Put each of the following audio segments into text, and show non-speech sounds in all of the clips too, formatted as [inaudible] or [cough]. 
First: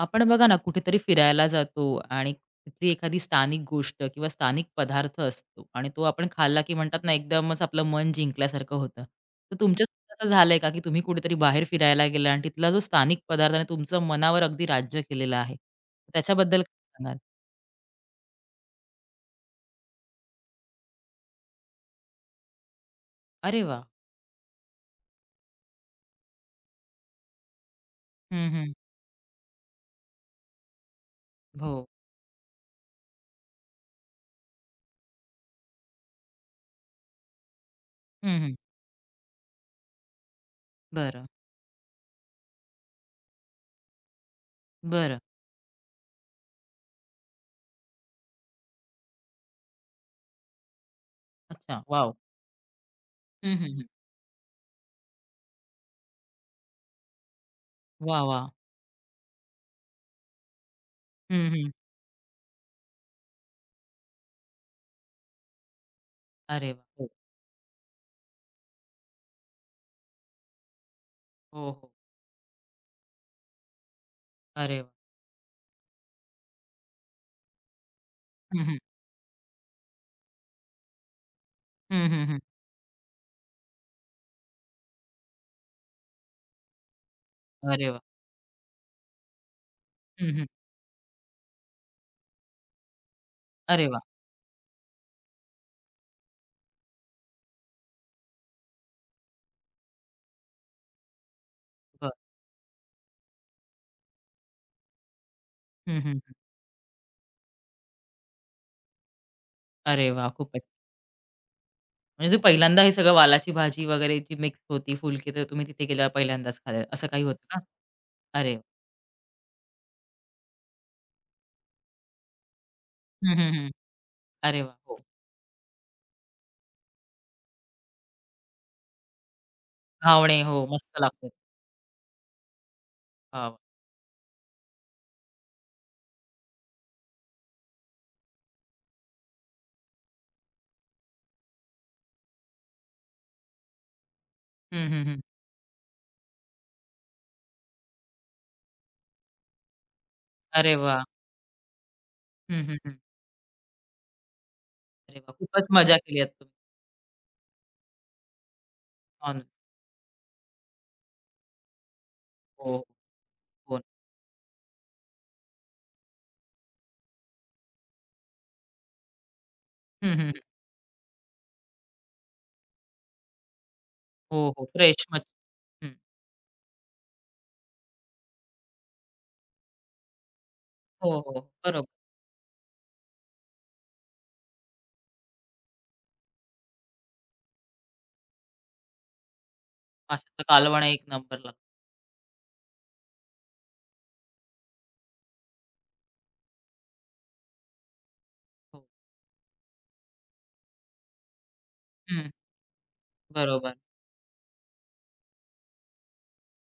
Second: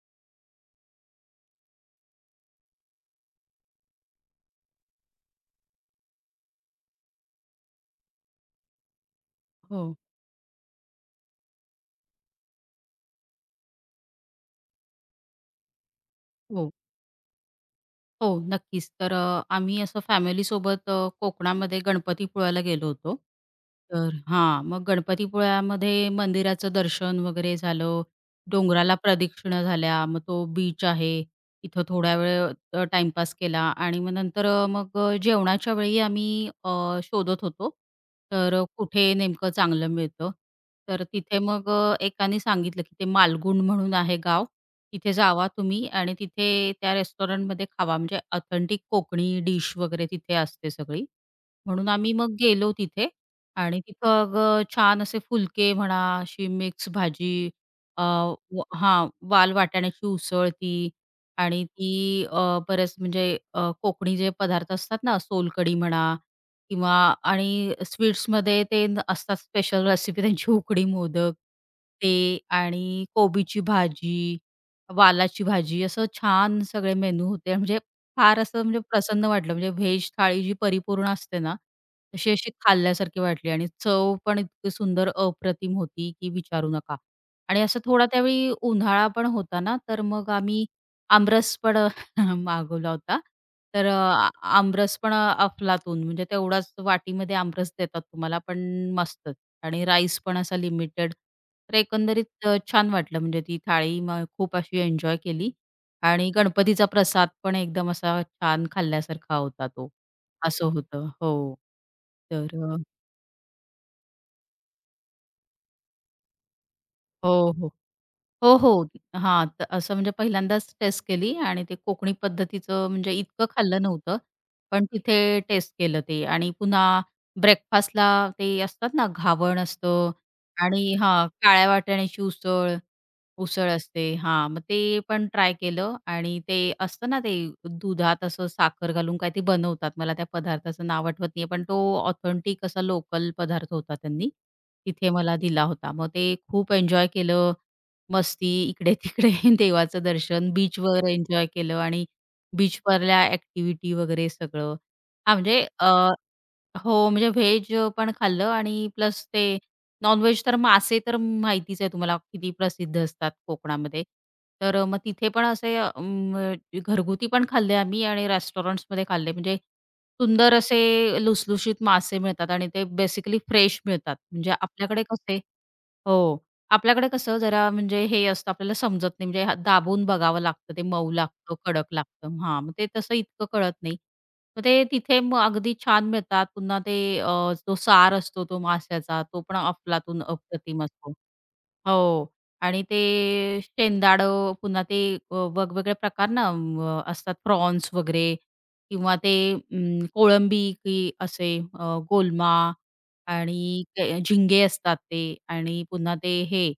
आपण बघा ना कुठेतरी फिरायला जातो आणि तिथली एखादी स्थानिक गोष्ट किंवा स्थानिक पदार्थ असतो आणि तो आपण खाल्ला की म्हणतात ना एकदमच आपलं मन जिंकल्यासारखं होतं. तर तुमच्या हो, असं झालंय का की तुम्ही कुठेतरी बाहेर फिरायला गेला आणि तिथला जो स्थानिक पदार्थाने तुमचं मनावर अगदी राज्य केलेलं आहे? त्याच्याबद्दल हो, काय सांगाल? हो, नक्कीच. तर आम्ही असं फॅमिलीसोबत कोकणामध्ये गणपतीपुळ्याला गेलो होतो. अरे वाह! तर हां, मग गणपतीपुळ्यामध्ये मंदिराचं दर्शन वगैरे झालं, हं, हं. डोंगराला प्रदक्षिणा झाल्या, मग तो बीच आहे, हो. तिथं थोडा वेळ टाईमपास केला आणि मग नंतर जेवणाच्या वेळी आम्ही अ, शोधत होतो, हं, हं. तर कुठे नेमकं चांगलं मिळतं. तर बरं, तिथे मग एकाने सांगितलं की ते मालगुंड म्हणून आहे गाव. तिथे बरं. जावा तुम्ही आणि तिथे त्या रेस्टॉरंटमध्ये खावा. म्हणजे ऑथेंटिक कोकणी डिश वगैरे तिथे असते सगळी. अच्छा. म्हणून आम्ही वॉव! मग गेलो तिथे हं, हं, आणि हं. तिथं छान असे फुलके म्हणा, अशी मिक्स भाजी अ, वाह, वाह! व हां, वाल वाटाण्याची उसळ ती हं, आणि हं. ती बरेच म्हणजे कोकणी जे पदार्थ असतात ना, सोलकढी म्हणा अरे किंवा वाह! हो, आणि स्वीट्समध्ये ते असतात स्पेशल रेसिपी त्यांची उकडी मोदक, हो, हो. ते आणि कोबीची भाजी, अरे वाह! वालाची भाजी असं छान सगळे मेनू होते. म्हणजे फार असं हं, हं. म्हणजे प्रसन्न वाटलं. म्हणजे व्हेज थाळी जी परिपूर्ण असते ना, हं, हं, तशी हं. अशी खाल्ल्यासारखी वाटली आणि चव पण इतकी सुंदर अप्रतिम होती की विचारू नका. आणि असं अरे वाह! थोडा त्यावेळी उन्हाळा पण होता ना, तर मग हं, हं. आम्ही आमरस पण [laughs] मागवला होता. अरे तर वाह! आमरस पण अफलातून म्हणजे तेवढाच वाटीमध्ये आमरस देतात तुम्हाला, पण मस्तच आणि राईस पण असा लिमिटेड. तर बरं. एकंदरीत छान वाटलं म्हणजे ती थाळी मग खूप अशी एन्जॉय केली हं, हं, आणि हं. गणपतीचा प्रसाद पण एकदम असा छान खाल्ल्यासारखा होता तो. अरे वा खूपच. असं होतं. हो. म्हणजे तुम्ही तर पहिल्यांदा हे सगळं वालाची भाजी वगैरे जी मिक्स होती, फुलके तर तुम्ही तिथे गेल्यावर पहिल्यांदाच खाल्लं, असं काही हो, होतं का? हो. अरे हो, वा हो. हां, तर असं म्हणजे पहिल्यांदाच टेस्ट केली आणि ते कोकणी पद्धतीचं म्हणजे हं, इतकं हं, हं. खाल्लं नव्हतं. अरे वाह! पण हो. तिथे टेस्ट केलं ते आणि पुन्हा ब्रेकफास्टला ते असतात ना, घावण असतं घावणे हो, आणि मस्त हां, लागतात. काळ्या वाटाण्याची उसळ वाह, वाह! उसळ असते. हां, मग ते पण ट्राय केलं आणि ते असतं ना, ते दुधात असं साखर घालून काय ते बनवतात. मला त्या पदार्थाचं नाव आठवत नाहीये, पण तो ऑथेंटिक असा लोकल पदार्थ होता त्यांनी, हं, हं, तिथे हं. मला दिला होता. मग ते खूप एन्जॉय केलं. मस्ती इकडे-तिकडे [laughs] देवाचं दर्शन, अरे वाह! बीचवर एन्जॉय केलं आणि हं, हं, हं. बीचवरल्या ॲक्टिव्हिटी वगैरे सगळं. अरे वाह! हां, म्हणजे खूपच मजा केली आहे तुम्ही. हो, म्हणजे व्हेज पण खाल्लं आणि प्लस हो ना. ते नॉन तर मासे तर माहितीच आहे तुम्हाला किती हो, प्रसिद्ध असतात हो. कोकणामध्ये. तर मग तिथे पण असे घरगुती पण खाल्ले आम्ही आणि रेस्टॉरंट्समध्ये खाल्ले. म्हणजे हं, हं, हं. सुंदर असे लुसलुशीत मासे मिळतात आणि ते बेसिकली फ्रेश मिळतात. म्हणजे हो, हो. आपल्याकडे फ्रेश मच कसे हं. हो. आपल्याकडे कसं जरा म्हणजे हे असतं आपल्याला समजत नाही म्हणजे हा दाबून बघावं लागतं, ते मऊ हो, हो. लागतं, कडक बरोबर. लागतं. हां, मग ते तसं इतकं कळत नाही. मग ते तिथे मग अगदी छान मिळतात. पुन्हा ते तो सार असतो तो माशाचा तो पण अफलातून माशाचा कालवण अप्रतिम एक असतो. नंबर लागतो. हो. आणि ते शेंदाडं पुन्हा ते वेगवेगळे प्रकार ना असतात प्रॉन्स वगैरे हो. किंवा ते कोळंबी की असे हं. गोलमा बरोबर. आणि ते झिंगे असतात ते आणि पुन्हा ते हे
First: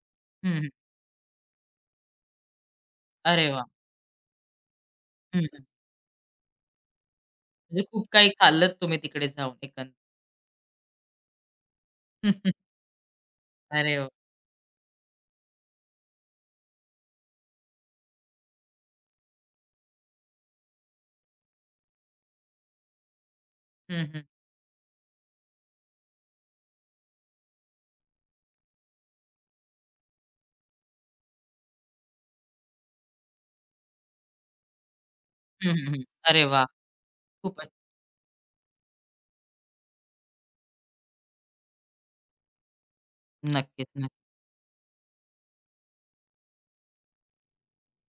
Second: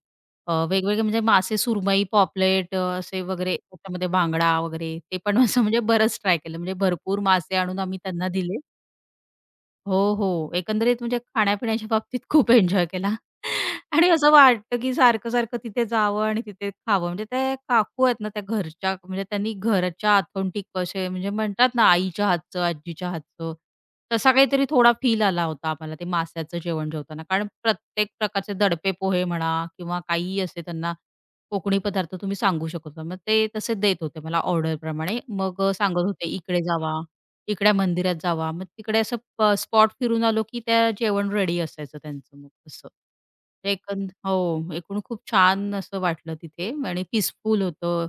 हं, हं. वेगवेगळे म्हणजे मासे सुरमई, पॉपलेट असे अरे वगैरे वाह! त्याच्यामध्ये बांगडा वगैरे ते पण हं, असं हं. म्हणजे बरंच ट्राय केलं. म्हणजे भरपूर मासे आणून म्हणजे आम्ही खूप त्यांना काही दिले. खाल्लत तुम्ही तिकडे जाऊन एकंदरीत. हो, हो. एकंदरीत म्हणजे खाण्यापिण्याच्या बाबतीत खूप [laughs] एन्जॉय केला. [laughs] अरे वाह! आणि असं वाटतं, की सारखं-सारखं तिथे जावं आणि तिथे खावं. म्हणजे ते काकू आहेत ना, त्या घरच्या म्हणजे त्यांनी घरच्या ऑथेंटिक असे म्हणजे म्हणतात ना, आईच्या हातचं, आजीच्या हातचं, हं, हं. तसा काहीतरी थोडा फील आला होता आम्हाला ते मास्याचं जेवण जेवताना. कारण प्रत्येक प्रकारचे दडपे पोहे म्हणा किंवा काहीही असे त्यांना कोकणी पदार्थ तुम्ही सांगू शकत होता. मग ते तसे देत होते मला ऑर्डरप्रमाणे. मग हं, हं, हं. सांगत होते, अरे "इकडे वाह! जावा." खूपच. इकड्या मंदिरात जावा. मग तिकडे असं स्पॉट फिरून आलो, की त्या जेवण रेडी असायचं त्यांचं मग असं. ते नक्कीच, नक्की. हो, एकूण खूप छान असं वाटलं तिथे आणि पीसफुल होतं.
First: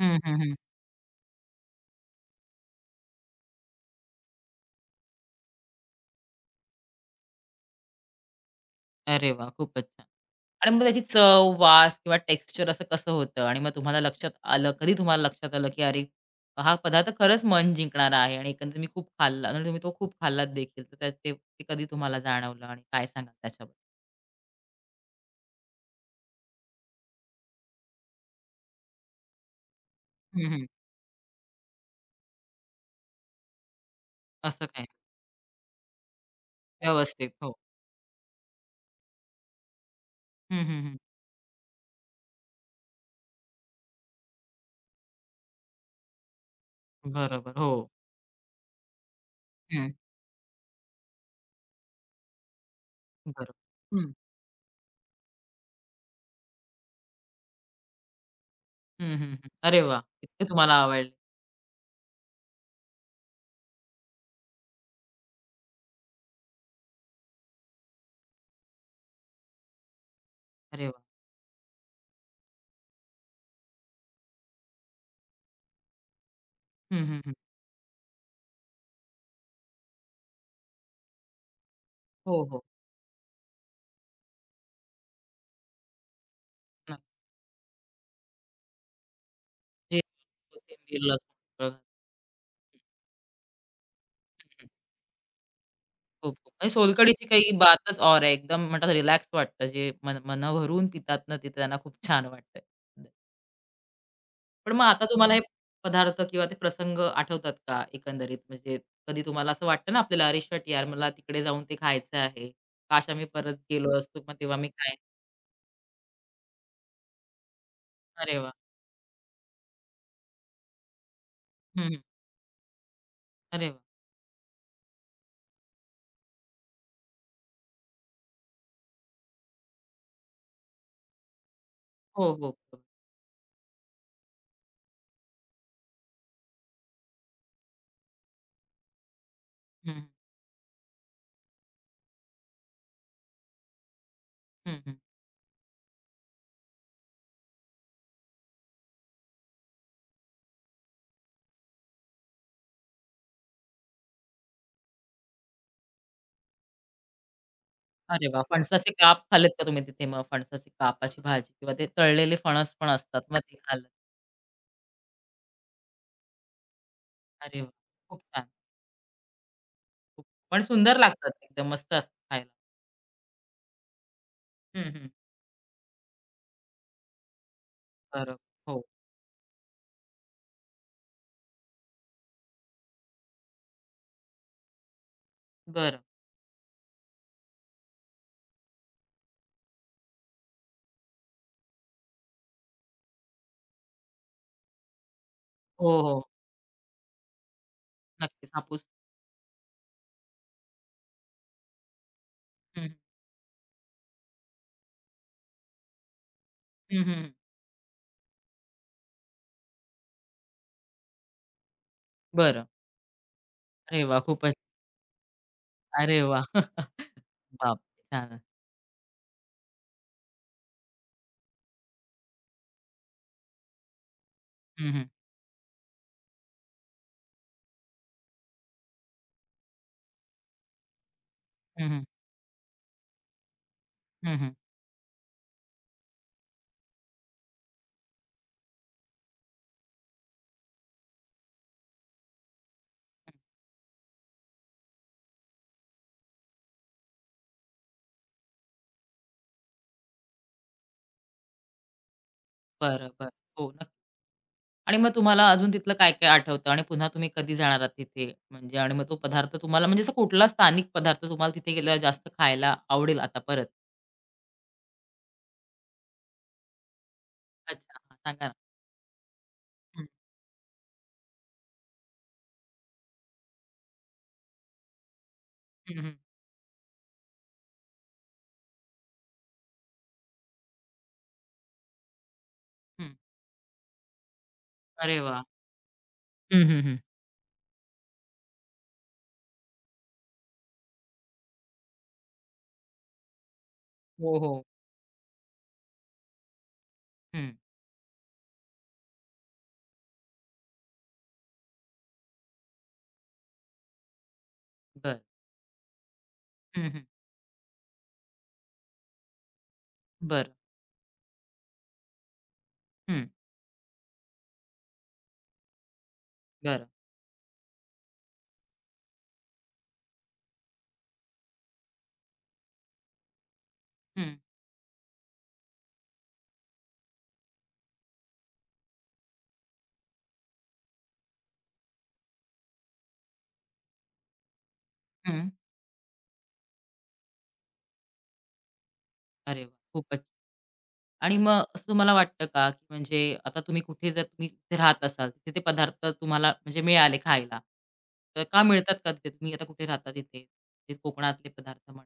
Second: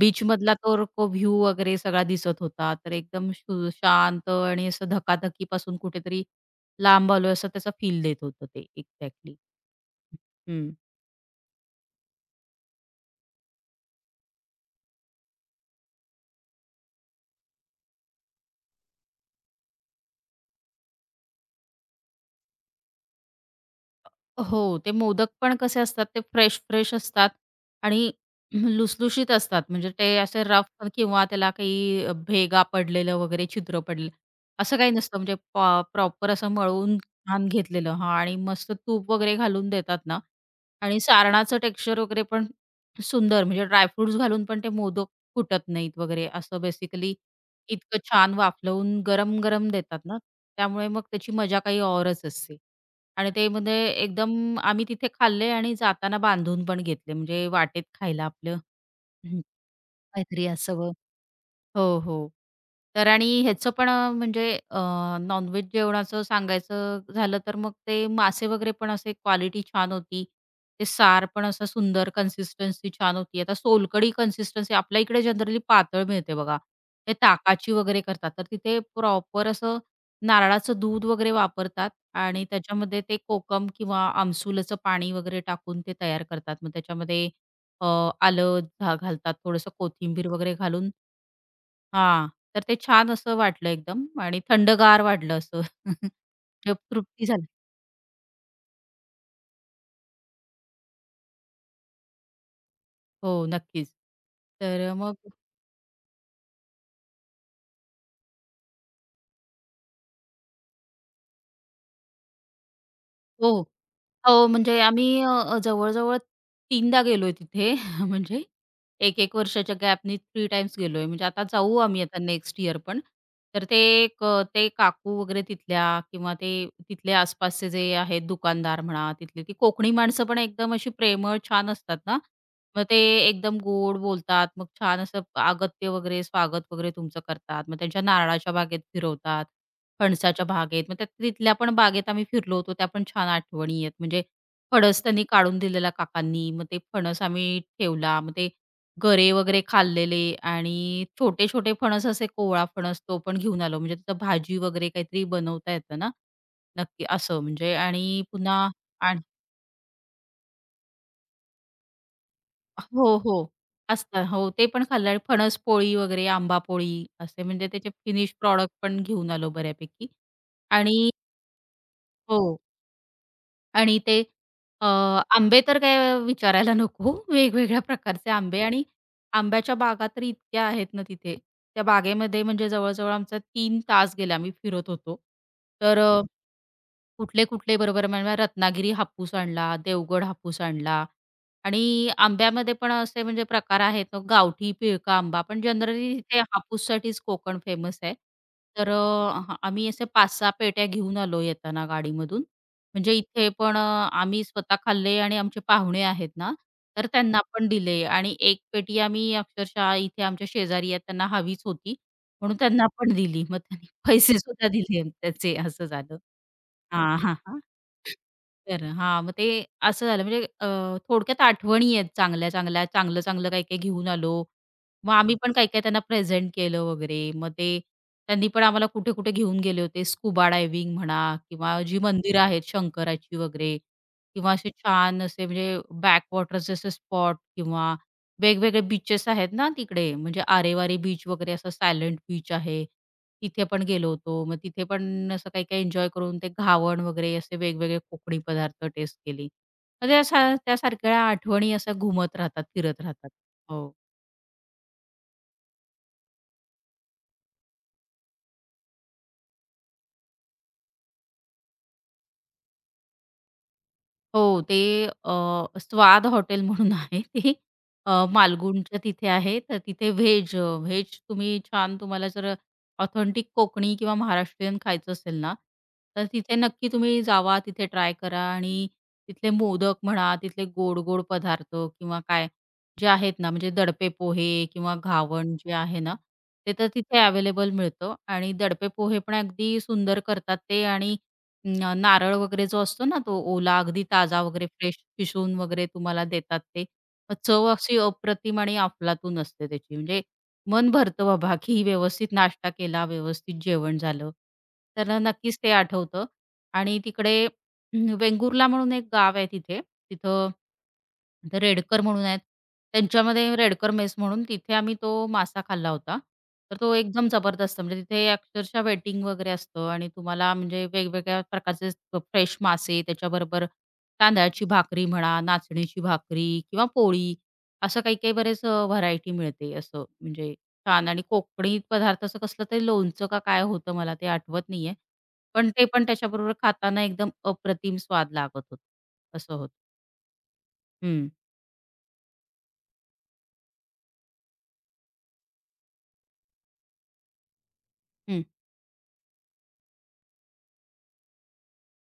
हं, हं, हं. तर तो व्ह्यू वगैरे सगळा दिसत होता. तर एकदम शांत आणि असं धकाधकीपासून कुठेतरी लांब आलोय असं त्याचा फील देत होतं ते अरे एक्झॅक्टली. वाह! खूपच छान. आणि मग त्याची चव, वास किंवा टेक्स्चर असं कसं होतं? आणि मग तुम्हाला लक्षात आलं कधी तुम्हाला लक्षात आलं, की अरे, हा पदार्थ खरंच मन जिंकणारा आहे आणि एकंदरीत मी खूप खाल्ला आणि तुम्ही तो खूप खाल्लात देखील. तर त्या ते ते कधी तुम्हाला जाणवलं आणि काय सांगाल त्याच्याबद्दल? हो, ते मोदक पण कसे असतात ते फ्रेश-फ्रेश असतात आणि लुसलुशीत असतात. म्हणजे ते असे हं, हं. रफ किंवा त्याला काही भेगा पडलेलं वगैरे छिद्र पडलेलं असं असं काय? काही नसतं. म्हणजे प्रॉपर असं मळून व्यवस्थित. छान हो. घेतलेलं हां आणि मस्त तूप वगैरे घालून देतात ना हं, हं, हं. आणि सारणाचं टेक्स्चर वगैरे पण सुंदर म्हणजे ड्रायफ्रुट्स घालून पण ते मोदक फुटत नाहीत वगैरे असं बेसिकली बरोबर. हो. इतकं छान वाफलवून गरम-गरम हं. देतात ना, त्यामुळे मग त्याची मजा काही औरच असते. आणि ते बरोबर. म्हणजे हं. एकदम आम्ही तिथे खाल्ले आणि जाताना बांधून पण घेतले म्हणजे वाटेत खायला आपलं. हं, हं, हं. हं. अरे वाह! इतके काहीतरी तुम्हाला असं आवडले. हो, हो. तर आणि ह्याचं पण नॉन-व्हेज जेवणाचं सांगायचं झालं तर मग ते मासे वगैरे पण असे क्वालिटी छान होती. ते अरे वाह! सार पण असं सुंदर कन्सिस्टन्सी छान होती. आता सोलकढी कन्सिस्टन्सी आपल्या इकडे जनरली पातळ मिळते बघा. हं, ते हं, हं. ताकाची वगैरे करतात. तर तिथे प्रॉपर असं नारळाचं दूध वगैरे वापरतात हो, आणि हो. त्याच्यामध्ये ते कोकम किंवा आमसुलाचं पाणी वगैरे टाकून ते तयार करतात. मग नक्की. त्याच्यामध्ये अ, आलं घालतात, थोडंसं जे कोथिंबीर वगैरे घालून कोथिंबीर, लसूण अद्रक. हां. तर ते छान असं वाटलं एकदम आणि हं, थंडगार वाटलं असं. [laughs] खूप, खूप म्हणजे म्हणजे सोलकढीची तृप्ती झाली. काही बातच और आहे. एकदम म्हणतात रिलॅक्स वाटतं. जे मन मन भरून पितात ना, ते त्यांना खूप छान वाटतं. हो, नक्कीच. पण तर मग आता मग तुम्हाला हे पदार्थ किंवा ते प्रसंग आठवतात का एकंदरीत? म्हणजे कधी तुम्हाला असं वाटतं ना आपल्याला, "अरे शिट यार, मला तिकडे जाऊन ते खायचं आहे. काश आम्ही हो, परत गेलो असतो, मग हो. तेव्हा मी म्हणजे खाईन." आम्ही जवळ-जवळ 3दा गेलोय तिथे. [laughs] अरे म्हणजे वाह! 1-1 वर्षाच्या गॅपनी 3 टाईम्स गेलोय. म्हणजे आता जाऊ हं, हं. आम्ही आता नेक्स्ट इयर पण. तर अरे ते वाह! एक ते काकू वगैरे तिथल्या किंवा ते तिथले आसपासचे जे आहेत दुकानदार म्हणा, तिथली ती कोकणी माणसं पण एकदम अशी प्रेमळ, छान असतात ना. हो, हो. मग ते एकदम गोड बोलतात. मग छान असं अगत्य वगैरे, स्वागत वगैरे तुमचं करतात. मग त्यांच्या नारळाच्या बागेत फिरवतात, हं, हं. फणसाच्या बागेत. मग त्या तिथल्या पण बागेत आम्ही फिरलो होतो. त्या पण छान आठवणी आहेत. म्हणजे हं, हं. फणस त्यांनी काढून दिलेला काकांनी. मग ते फणस आम्ही ठेवला. मग ते गरे वगैरे खाल्लेले आणि छोटे-छोटे फणस असे कोवळा फणस तो पण घेऊन आलो. म्हणजे तिथं भाजी वगैरे काहीतरी बनवता येतं ना. नक्की असं म्हणजे आणि अरे वाह! पुन्हा फणसाचे काप खाल्लेत का तुम्ही तिथे मग? फणसाची कापाची भाजी किंवा ते तळलेले फणस पण हो, असतात, मग हो. ते खाल्लं? असतात. हो, ते पण खाल्लं आणि फणस पोळी वगैरे, आंबा पोळी असे अरे म्हणजे वाह! त्याचे खूप फिनिश छान. प्रॉडक्ट पण घेऊन आलो बऱ्यापैकी. खूप पण सुंदर आणि लागतात एकदम मस्त असतात खायला. हो. आणि ते अ, हं, हं. आंबे तर काय विचारायला नको. वेगवेगळ्या प्रकारचे बरं. आंबे हो. आणि आंब्याच्या बागा तर इतक्या आहेत ना तिथे. त्या बागेमध्ये म्हणजे जवळ आमचा 3 तास गेले आम्ही फिरत होतो. तर बरं. कुठले, कुठले बरोबर म्हणजे रत्नागिरी हापूस आणला, देवगड हापूस आणला आणि आंब्यामध्ये पण असे म्हणजे प्रकार आहेत. तो गावठी पिळका आंबा पण हो, जनरली हो. इथे हापूससाठीच कोकण फेमस आहे. नक्कीच हापूस. तर हां, आम्ही असे 5-6 पेट्या घेऊन आलो येताना गाडीमधून. हं, हं. म्हणजे इथे पण आम्ही स्वतः खाल्ले आणि आमचे पाहुणे आहेत ना, हं, तर हं, त्यांना पण दिले आणि 1 पेटी आम्ही अक्षरशः इथे आमच्या शेजारी आहेत त्यांना हवीच होती म्हणून बरं. त्यांना पण दिली. मग त्यांनी [laughs] अरे वाह! खूपच पैसेसुद्धा दिले त्याचे असं झालं. अरे वाह! हां, हां, हां. बापरे! छानच. तर हां, मग ते असं झालं म्हणजे थोडक्यात आठवणी आहेत चांगल्या-चांगल्या, चांगलं-चांगलं काही-काही घेऊन आलो. हं, हं. मग आम्ही पण काही-काही त्यांना प्रेझेंट केलं वगैरे. मग ते त्यांनी पण आम्हाला कुठे-कुठे घेऊन गेले होते. स्कुबा डायव्हिंग म्हणा किंवा हं, जी हं. मंदिरं आहेत शंकराची वगैरे हं, हं. किंवा असे छान असे म्हणजे बॅकवॉटर्सचे असे स्पॉट किंवा वेगवेगळे बीचेस आहेत ना तिकडे म्हणजे आरेवारे बीच वगैरे असा सायलेंट बीच आहे. तिथे पण गेलो होतो. मग तिथे पण असं काही-काही एन्जॉय करून ते घावण वगैरे असे वेगवेगळे कोकणी पदार्थ टेस्ट केली. म्हणजे अशा त्या सारख्या आठवणी अशा घुमत राहतात, फिरत बरं, बरं. राहतात. हो, हो. नक्की. आणि मग तुम्हाला अजून तिथलं काय-काय आठवतं आणि पुन्हा तुम्ही कधी जाणार आहात तिथे? म्हणजे आणि मग तो पदार्थ तुम्हाला म्हणजे असा कुठला स्थानिक पदार्थ तुम्हाला तिथे गेल्यावर जास्त खायला आवडेल आता परत? हो, ते स्वाद हॉटेल म्हणून आहे ते. अच्छा. हां, सांगा ना. मालगुंडच्या तिथे आहे. तर हं. तिथे व्हेज व्हेज तुम्ही छान तुम्हाला जर ऑथेंटिक कोकणी किंवा महाराष्ट्रीयन खायचं असेल ना, हं, हं. तर तिथे नक्की तुम्ही जावा, तिथे ट्राय करा आणि तिथले मोदक म्हणा, तिथले गोड-गोड पदार्थ किंवा काय जे हं. आहेत ना, म्हणजे दडपे पोहे किंवा अरे वाह! घावण जे आहे ना, हं, ते हं, तर हं. तिथे अवेलेबल मिळतं आणि दडपे पोहे पण अगदी सुंदर करतात ते आणि नारळ वगैरे जो असतो ना, तो ओला अगदी हो, ताजा हो. वगैरे फ्रेश किसून वगैरे तुम्हाला देतात ते. मग हं. चव अशी अप्रतिम आणि अफलातून असते त्याची. म्हणजे मन भरतं बाबा, की व्यवस्थित नाश्ता केला, व्यवस्थित जेवण झालं. तर बरं. नक्कीच ते आठवतं हं, आणि हं. तिकडे हम्म, वेंगुर्ला म्हणून एक गाव आहे तिथे. तिथं बरं. तिथे रेडकर म्हणून आहेत. हं. त्यांच्यामध्ये रेडकर मेस म्हणून तिथे आम्ही तो मासा खाल्ला होता. तर बरं. तो एकदम जबरदस्त म्हणजे तिथे अक्षरशः वेटिंग वगैरे असतं आणि तुम्हाला म्हणजे वेगवेगळ्या प्रकारचे फ्रेश मासे त्याच्याबरोबर हं. तांदळाची भाकरी म्हणा, नाचणीची भाकरी किंवा पोळी असं काही-काही बरेच व्हरायटी मिळते असं म्हणजे छान आणि कोकणी पदार्थ असं कसलं तरी लोणचं का काय होतं मला ते आठवत नाहीये. हं. पण ते पण त्याच्याबरोबर खाताना एकदम अप्रतिम स्वाद लागत होता. असं अरे वा, होतं. खूपच. हं, आणि मग असं तुम्हाला वाटतं का, की म्हणजे आता तुम्ही कुठे जर तुम्ही तिथे राहत असाल, तिथे ते पदार्थ तुम्हाला म्हणजे मिळाले खायला, हं. तर का मिळतात का तिथे? तुम्ही आता कुठे राहता तिथे? ते कोकणातले पदार्थ म्हणा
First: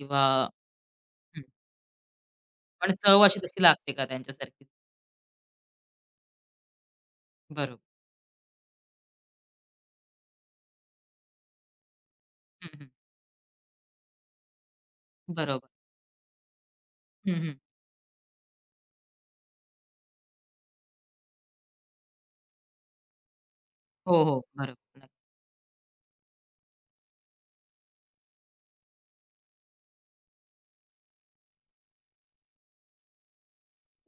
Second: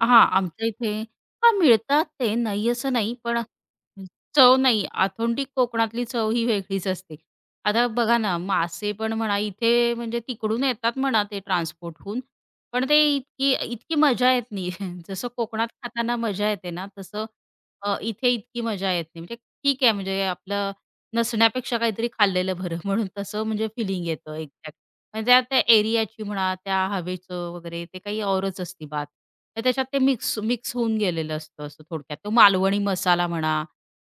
हां, आमच्या इथे हं. हां, मिळतात ते, नाही पण असं नाही, चव पण अशी तशी लागते का चव त्यांच्यासारखीच? नाही. ऑथेंटिक कोकणातली चव ही वेगळीच असते. बरोबर. आता बघा ना, मासे पण म्हणा, इथे म्हणजे तिकडून येतात म्हणा ते ट्रान्सपोर्ट होऊन, हं, पण हं. ते इतकी इतकी मजा येत नाही. [laughs] जसं कोकणात बरोबर. खाताना मजा येते ना, तसं हं, हं. इथे इतकी मजा येत नाही. म्हणजे ठीक आहे, म्हणजे आपलं नसण्यापेक्षा काहीतरी खाल्लेलं बरं म्हणून तसं म्हणजे फिलिंग हो, येतं हो. बरोबर. नक्की. म्हणजे त्या एरियाची म्हणा, त्या हवेचं वगैरे ते काही औरच असती बात. तर त्याच्यात ते मिक्स मिक्स होऊन गेलेलं असतं असं थोडक्यात. तो मालवणी मसाला म्हणा,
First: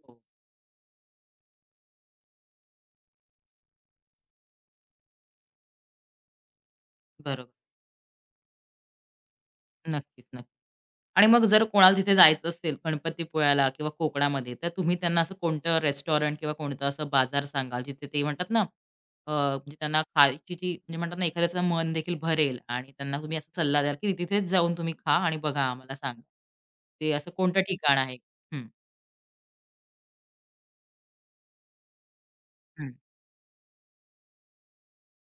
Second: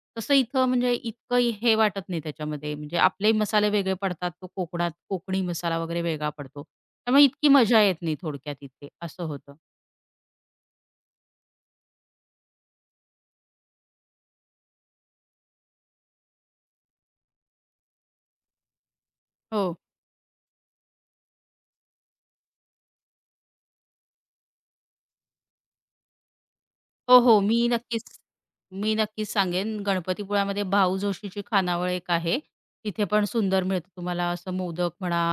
हो. तसं इथं म्हणजे इतकं हे वाटत नाही त्याच्यामध्ये. म्हणजे आपले मसाले वेगळे पडतात, तो कोकणात कोकणी मसाला वगैरे वेगळा पडतो. त्यामुळे बरोबर. इतकी मजा येत नाही थोडक्यात इथे, असं होतं. नक्कीच, नक्की. आणि मग जर कोणाला तिथे जायचं असेल गणपतीपुळ्याला किंवा कोकणामध्ये, तर तुम्ही त्यांना असं कोणतं रेस्टॉरंट किंवा कोणतं असं बाजार सांगाल, जिथे ते म्हणतात ना, हो म्हणजे त्यांना खायची जी म्हणजे म्हणतात ना, एखाद्याचं मन देखील भरेल आणि त्यांना तुम्ही असा सल्ला द्याल, की तिथेच जाऊन तुम्ही खा आणि बघा आम्हाला सांगा. ते हो, असं हो. कोणतं ठिकाण आहे? हं, मी नक्कीच सांगेन. गणपतीपुळ्यामध्ये भाऊ जोशीची खानावळ एक आहे. हं, तिथे पण सुंदर मिळतं तुम्हाला असं मोदक म्हणा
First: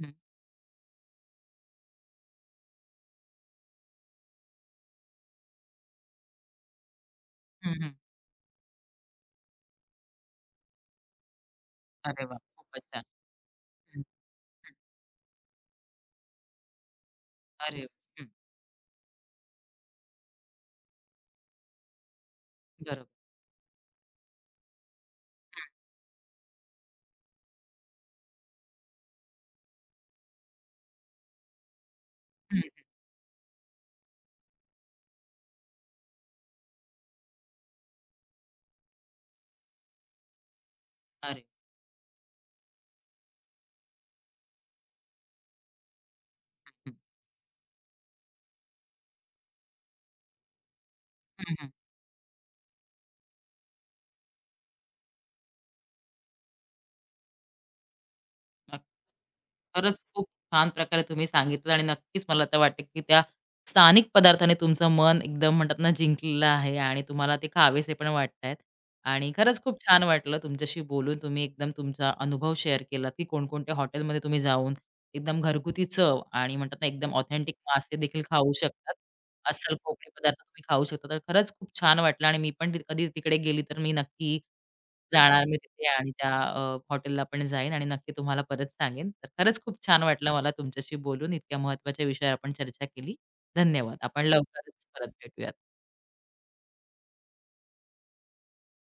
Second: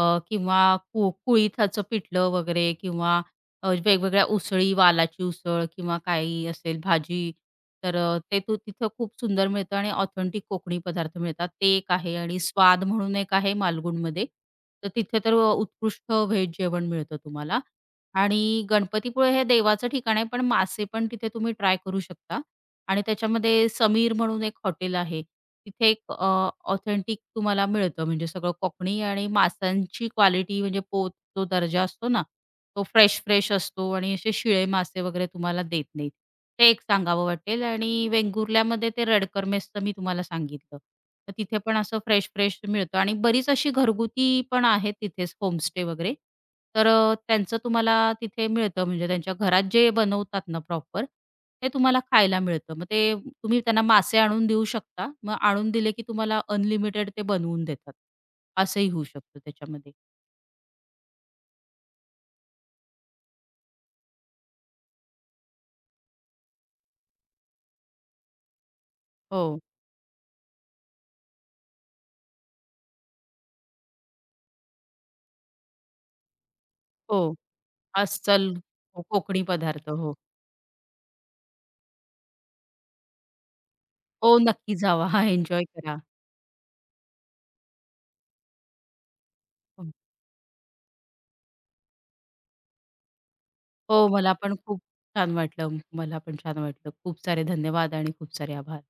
हं, किंवा कुळीथाचं पिठलं वगैरे किंवा वेगवेगळ्या उसळी, वालाची उसळ किंवा काही असेल भाजी, हं, हं. तर ते तू तिथं खूप सुंदर मिळतं आणि ऑथेंटिक कोकणी पदार्थ मिळतात. ते एक आहे अरे वाह! आणि खूपच स्वाद छान. म्हणून एक आहे हं, मालगुणमध्ये. हं. तर तिथे तर उत्कृष्ट व्हेज जेवण मिळतं तुम्हाला अरे वा. हं, आणि गणपतीपुळे हे देवाचं ठिकाण आहे, पण मासे पण तिथे तुम्ही ट्राय करू शकता. आणि बरोबर. त्याच्यामध्ये समीर म्हणून एक हॉटेल आहे. तिथे एक ऑथेंटिक तुम्हाला मिळतं म्हणजे सगळं कोकणी आणि माशांची क्वालिटी म्हणजे पोत जो दर्जा असतो ना हं, तो हं. फ्रेश-फ्रेश असतो आणि असे शिळे मासे वगैरे तुम्हाला देत नाहीत. ते एक सांगावं वाटेल आणि वेंगुर्ल्यामध्ये ते रडकर मेसचं मी तुम्हाला सांगितलं. तर अरे. तिथे पण असं फ्रेश-फ्रेश मिळतं आणि बरीच अशी घरगुती पण आहेत तिथेच होमस्टे वगैरे. तर हं, त्यांचं तुम्हाला तिथे मिळतं म्हणजे त्यांच्या घरात जे बनवतात ना प्रॉपर, हं, हं. ते तुम्हाला खायला मिळतं. मग ते तुम्ही त्यांना मासे आणून देऊ शकता. मग आणून दिले की तुम्हाला अनलिमिटेड ते बनवून देतात. नक्क असंही होऊ शकतं त्याच्यामध्ये. खरंच खूप छान प्रकारे तुम्ही सांगितलं आणि नक्कीच मला तर वाटतं, की त्या स्थानिक पदार्थाने तुमचं मन एकदम म्हणतात ना जिंकलेलं आहे आणि तुम्हाला ते खावेसे पण वाटतायत. आणि खरंच हो, खूप छान वाटलं तुमच्याशी बोलून. तुम्ही एकदम तुमचा अनुभव शेअर केलात, की कोणकोणत्या हॉटेलमध्ये तुम्ही जाऊन एकदम घरगुती चव आणि म्हणतात ना एकदम हो. ऑथेंटिक मासे देखील अस्सल खाऊ शकतात. कोकणी अस्सल पदार्थ. कोकणी हो. पदार्थ तुम्ही खाऊ शकता. तर खरंच खूप छान वाटलं आणि मी पण ती कधी तिकडे गेली तर मी हो, नक्की नक्की जावा. हां, जाणार मी एन्जॉय तिथे करा. आणि त्या हॉटेलला पण जाईन आणि नक्की तुम्हाला परत सांगेन. तर खरंच खूप हो, छान वाटलं मला तुमच्याशी बोलून. इतक्या महत्त्वाच्या विषयावर आपण चर्चा केली. धन्यवाद. हो, आपण मला पण खूप लवकरच परत छान भेटूयात. वाटलं. मला पण छान वाटलं. खूप सारे धन्यवाद आणि खूप सारे आभार.